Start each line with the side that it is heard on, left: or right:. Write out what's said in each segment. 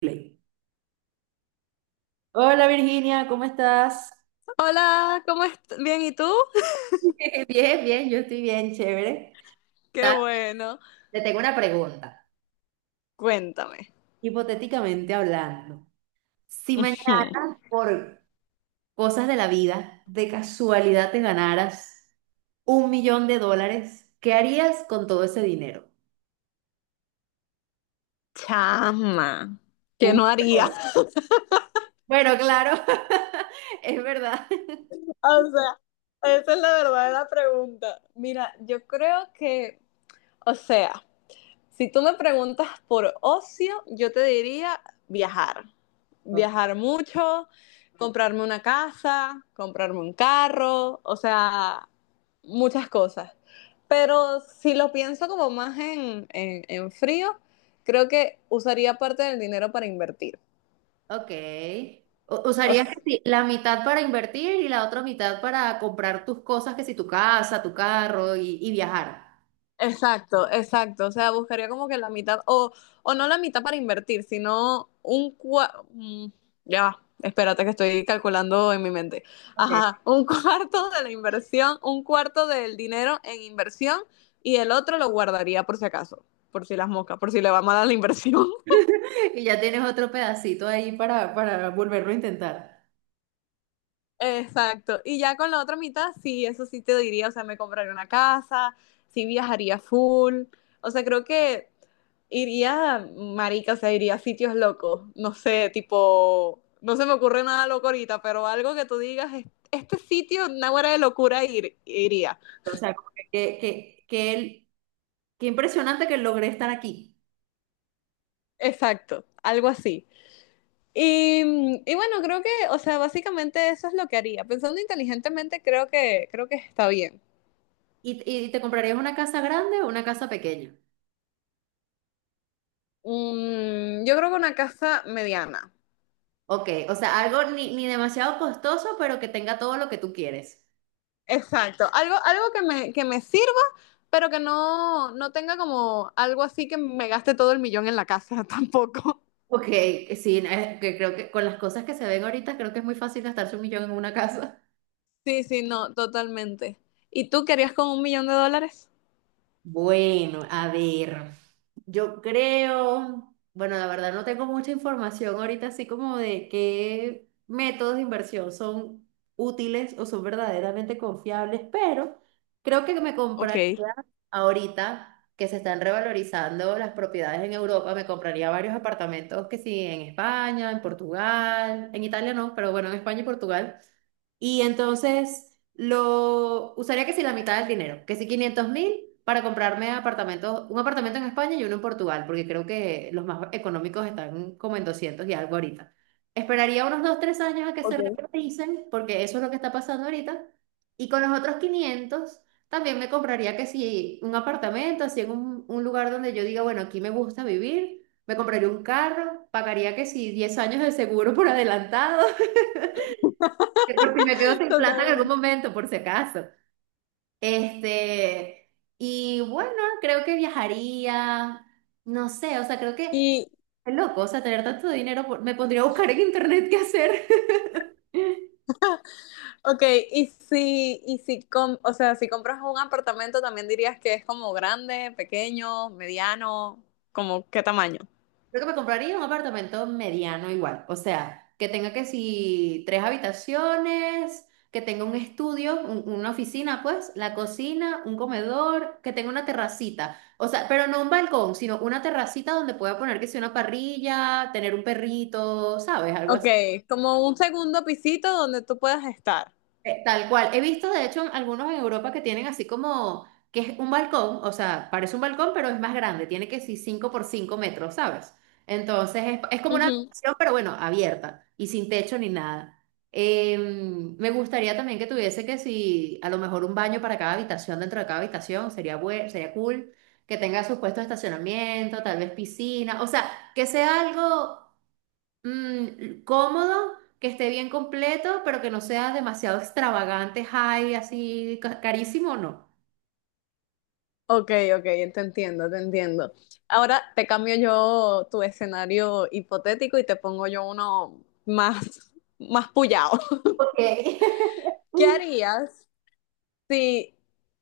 right: Play. Hola Virginia, ¿cómo estás?
left: Hola, ¿cómo estás? Bien, ¿y tú?
right: Bien, bien, yo estoy bien, chévere.
left: Qué
right: Ta-
left: bueno.
right: Te tengo una pregunta.
left: Cuéntame.
right: Hipotéticamente hablando, si
left: Hmm,
right: mañana, por cosas de la vida, de casualidad te ganaras 1 millón de dólares, ¿qué harías con todo ese dinero?
left: Chama, ¿qué
right: un
left: no haría?
right: millón. Bueno, claro, es verdad.
left: O sea, esa es la verdadera pregunta. Mira, yo creo que, o sea, si tú me preguntas por ocio, yo te diría viajar. Viajar mucho, comprarme una casa, comprarme un carro, o sea, muchas cosas. Pero si lo pienso como más en, frío, creo que usaría parte del dinero para invertir.
right: Ok.
left: O
right: ¿Usarías que sí, la mitad para invertir y la otra mitad para comprar tus cosas, que si tu casa, tu carro y viajar?
left: Exacto, exacto. O sea, buscaría como que la mitad, o no la mitad para invertir, sino un cuarto. Ya va, espérate que estoy calculando en mi mente.
right: Ok.
left: Ajá, un cuarto de la inversión, un cuarto del dinero en inversión y el otro lo guardaría por si acaso, por si las moscas, por si le va mal a la inversión.
right: Y ya tienes otro pedacito ahí para volverlo a intentar.
left: Exacto. Y ya con la otra mitad, sí, eso sí te diría, o sea, me compraría una casa, sí viajaría full. O sea, creo que iría, marica, o sea, iría a sitios locos. No sé, tipo, no se me ocurre nada loco ahorita, pero algo que tú digas, este sitio, una hora de locura, iría.
right: O sea, como que qué impresionante que logré estar aquí.
left: Exacto, algo así. Y bueno, creo que, o sea, básicamente eso es lo que haría. Pensando inteligentemente, creo que está bien.
right: ¿Y te comprarías una casa grande o una casa pequeña?
left: Yo creo que una casa mediana.
right: Ok, o sea, algo ni demasiado costoso, pero que tenga todo lo que tú quieres.
left: Exacto. Algo que me, sirva, pero que no tenga como algo así que me gaste todo el millón en la casa tampoco.
right: Ok, sí, que creo que con las cosas que se ven ahorita, creo que es muy fácil gastarse 1 millón en una casa.
left: Sí, sí, no, totalmente. ¿Y tú querías con $1.000.000?
right: Bueno, a ver, yo creo, bueno, la verdad no tengo mucha información ahorita, así como de qué métodos de inversión son útiles o son verdaderamente confiables, pero creo que me compraría
left: Ok,
right: ahorita que se están revalorizando las propiedades en Europa, me compraría varios apartamentos que sí, en España, en Portugal, en Italia no, pero bueno, en España y Portugal. Y entonces lo usaría que si la mitad del dinero, que si 500 mil para comprarme apartamentos, un apartamento en España y uno en Portugal, porque creo que los más económicos están como en 200 y algo ahorita. Esperaría unos 2 o 3 años a que se
left: ok.
right: revaloricen, porque eso es lo que está pasando ahorita. Y con los otros 500 también me compraría que si un apartamento, así en un lugar donde yo diga, bueno, aquí me gusta vivir, me compraría un carro, pagaría que si 10 años de seguro por adelantado. Que por si me quedo sin plata en algún
left: Totalmente.
right: momento, por si acaso. Este, y bueno, creo que viajaría, no sé, o sea, creo que
left: Y,
right: es loco, o sea, tener tanto dinero, me pondría a buscar en internet qué hacer.
left: ok, y si, y si, com- o sea, si compras un apartamento, también dirías que es como grande, pequeño, mediano, como qué tamaño.
right: Creo que me compraría un apartamento mediano igual, o sea, que tenga que si tres habitaciones, que tenga un estudio, una oficina, pues, la cocina, un comedor, que tenga una terracita, o sea, pero no un balcón, sino una terracita donde pueda poner que sea una parrilla, tener un perrito, ¿sabes? Algo.
left: Ok, como un segundo pisito donde tú puedas estar.
right: Tal cual. He visto, de hecho, algunos en Europa que tienen así como, que es un balcón, o sea, parece un balcón, pero es más grande, tiene que ser 5 por 5 metros, ¿sabes? Entonces es como una
left: Ujú.
right: habitación, pero bueno, abierta y sin techo ni nada. Eh, me gustaría también que tuviese que si, a lo mejor un baño para cada habitación, dentro de cada habitación, sería cool, que tenga sus puestos de estacionamiento, tal vez piscina, o sea, que sea algo cómodo, que esté bien completo, pero que no sea demasiado extravagante, high, así carísimo, no.
left: Ok, ok, te entiendo, te entiendo. Ahora te cambio yo tu escenario hipotético y te pongo yo uno más, más puyado.
right: Ok.
left: ¿Qué harías si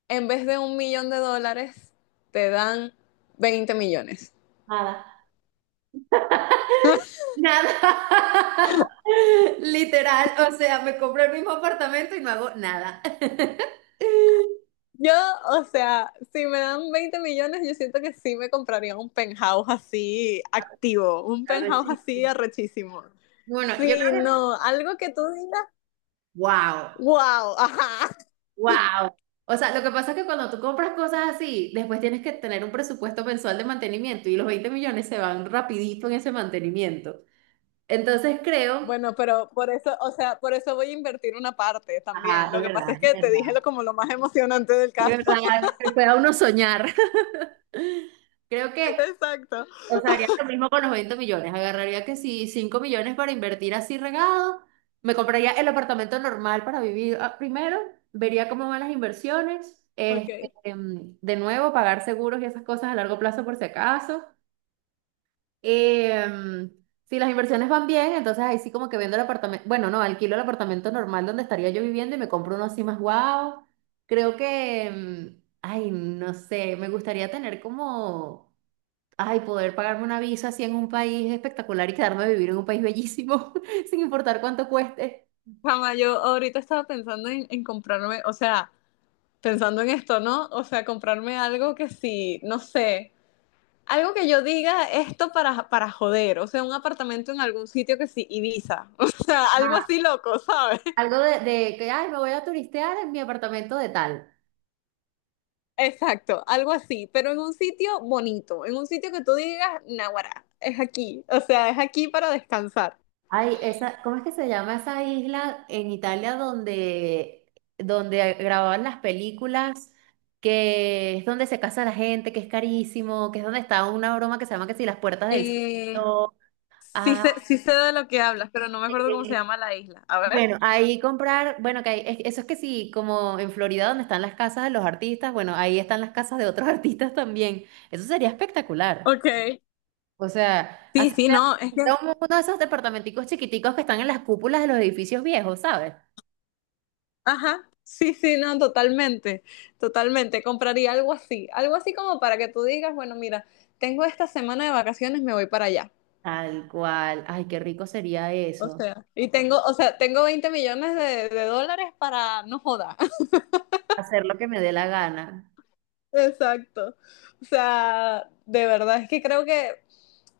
left: en vez de $1.000.000 te dan 20 millones?
right: Nada. Nada. Literal, o sea, me compré el mismo apartamento y no hago nada.
left: Yo, o sea, si me dan 20 millones, yo siento que sí me compraría un penthouse así activo, un penthouse así
right: Arrechísimo.
left: arrechísimo.
right: Bueno, yo creo
left: Sí,
right: que,
left: no, algo que tú digas,
right: wow,
left: wow, ajá.
right: wow. O sea, lo que pasa es que cuando tú compras cosas así, después tienes que tener un presupuesto mensual de mantenimiento y los 20 millones se van rapidito en ese mantenimiento. Entonces creo,
left: Bueno, pero por eso, o sea, por eso voy a invertir una parte
right: ajá,
left: también.
right: es
left: Lo que pasa
right: verdad,
left: es
right: es
left: que te
right: verdad,
left: dije lo como lo más emocionante del
right: es
left: caso.
right: verdad, que pueda uno soñar. Creo que,
left: Exacto.
right: o sea, haría lo mismo con los 20 millones. Agarraría que si 5 millones para invertir así regado, me compraría el apartamento normal para vivir ah, primero, vería cómo van las inversiones, este,
left: Ok.
right: de nuevo, pagar seguros y esas cosas a largo plazo por si acaso. Em, si las inversiones van bien, entonces ahí sí como que vendo el apartamento, bueno, no, alquilo el apartamento normal donde estaría yo viviendo y me compro uno así más guau. Creo que, ay, no sé, me gustaría tener como, ay, poder pagarme una visa así en un país espectacular y quedarme a vivir en un país bellísimo, sin importar cuánto cueste.
left: Jamás, yo ahorita estaba pensando en, comprarme, o sea, pensando en esto, ¿no? O sea, comprarme algo que sí, no sé, algo que yo diga esto para, joder, o sea, un apartamento en algún sitio que sí, Ibiza, o sea, algo así loco, ¿sabes?
right: Algo de que, ay, me voy a turistear en mi apartamento de tal.
left: Exacto, algo así, pero en un sitio bonito, en un sitio que tú digas, Naguará, es aquí, o sea, es aquí para descansar.
right: Ay, esa, ¿cómo es que se llama esa isla en Italia donde grababan las películas? Que es donde se casa la gente, que es carísimo, que es donde está una broma que se llama que si las puertas del cielo.
left: Eh, sí sé,
right: Ah,
left: sí sé de lo que hablas, pero no me acuerdo cómo se
right: eh,
left: llama la isla. A ver.
right: bueno, ahí comprar, bueno, eso es que sí, como en Florida donde están las casas de los artistas, bueno, ahí están las casas de otros artistas también. Eso sería espectacular.
left: Ok.
right: O sea,
left: Sí,
right: así
left: sí,
right: sea
left: no, es que.
right: sea uno de esos departamenticos chiquiticos que están en las cúpulas de los edificios viejos, ¿sabes?
left: Ajá, sí, sí, no, totalmente, totalmente. Compraría algo así como para que tú digas, bueno, mira, tengo esta semana de vacaciones, me voy para allá.
right: Tal cual. Ay, qué rico sería
left: O
right: eso.
left: sea, y tengo, o sea, tengo 20 millones de dólares para no joda.
right: Hacer lo que me dé la gana.
left: Exacto. O sea, de verdad es que creo que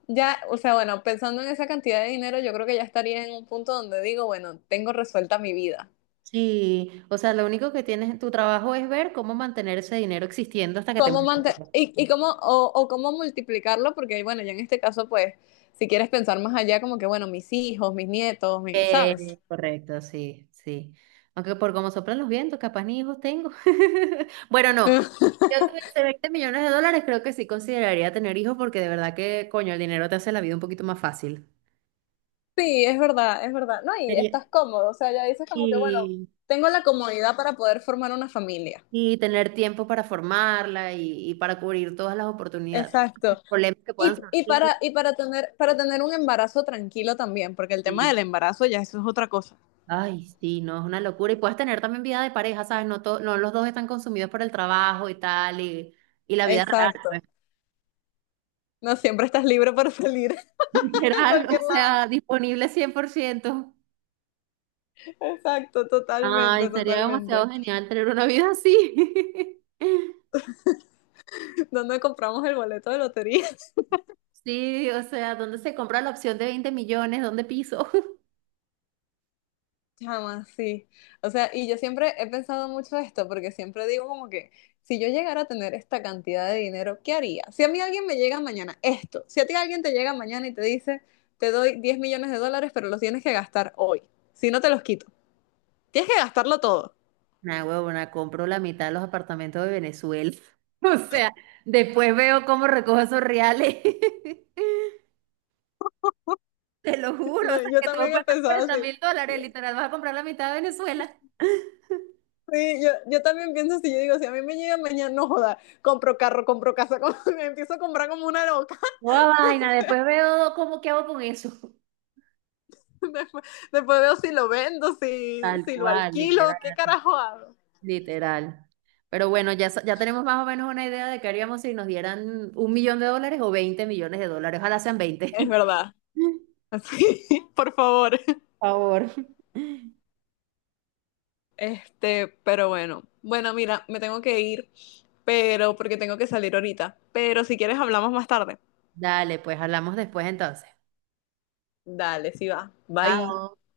left: ya, o sea, bueno, pensando en esa cantidad de dinero, yo creo que ya estaría en un punto donde digo, bueno, tengo resuelta mi vida.
right: Sí, o sea, lo único que tienes en tu trabajo es ver cómo mantener ese dinero existiendo hasta que te
left: ¿Cómo
right: mueras.
left: mante- y, y cómo, o cómo multiplicarlo? Porque, bueno, ya en este caso, pues, si quieres pensar más allá, como que, bueno, mis hijos, mis nietos, ¿sabes?
right: Correcto, sí, sí. Aunque por cómo soplan los vientos, capaz ni hijos tengo. Bueno, no. Yo tuviese 20 millones de dólares, creo que sí consideraría tener hijos porque de verdad que, coño, el dinero te hace la vida un poquito más fácil.
left: Sí, es verdad, es verdad. No, y
right: Sería.
left: estás cómodo, o sea, ya dices como que, bueno,
right: Y
left: tengo la comodidad para poder formar una familia.
right: Y tener tiempo para formarla y para cubrir todas las oportunidades,
left: Exacto.
right: problemas que puedan
left: Y, y
right: surgir.
left: para, y para tener, para tener un embarazo tranquilo también, porque el tema
right: Y,
left: del embarazo ya eso es otra cosa.
right: ay, sí, no, es una locura. Y puedes tener también vida de pareja, ¿sabes? No, no los dos están consumidos por el trabajo y tal, y la vida real,
left: Exacto.
right: pues,
left: No siempre estás libre para salir a
right: literal,
left: cualquier
right: o
left: lado.
right: sea, disponible 100%.
left: Exacto,
right: Ay,
left: totalmente,
right: sería demasiado
left: totalmente.
right: genial tener una vida así.
left: ¿Dónde compramos el boleto de lotería?
right: Sí, o sea, ¿dónde se compra la opción de 20 millones? ¿Dónde piso?
left: Chama, sí. O sea, y yo siempre he pensado mucho esto, porque siempre digo como que, si yo llegara a tener esta cantidad de dinero, ¿qué haría? Si a mí alguien me llega mañana esto, si a ti alguien te llega mañana y te dice, te doy $10.000.000, pero los tienes que gastar hoy, si no te los quito, tienes que gastarlo todo.
right: Nah, huevona, compro la mitad de los apartamentos de Venezuela. O sea, después veo cómo recojo esos reales. Te lo juro, o
left: No,
right: sea,
left: yo
right: que todo
left: también he
right: cuesta
left: pensado
right: cuarenta
left: así.
right: mil dólares, literal, vas a comprar la mitad de Venezuela.
left: Sí, yo también pienso así, yo digo, si a mí me llega mañana, no joda, compro carro, compro casa, compro, me empiezo a comprar como una loca.
right: Toda vaina, después veo cómo qué hago con eso.
left: Después, después veo si lo vendo,
right: Tal
left: si lo
right: cual,
left: alquilo,
right: literal,
left: qué carajo hago.
right: literal. Pero bueno, ya, ya tenemos más o menos una idea de qué haríamos si nos dieran 1 millón de dólares o 20 millones de dólares. Ojalá sean 20.
left: Es verdad. Así, por favor.
right: Por favor.
left: Este, pero bueno. Bueno, mira, me tengo que ir, pero porque tengo que salir ahorita. Pero si quieres hablamos más tarde.
right: Dale, pues hablamos después entonces.
left: Dale, sí va. Bye.
right: Chao.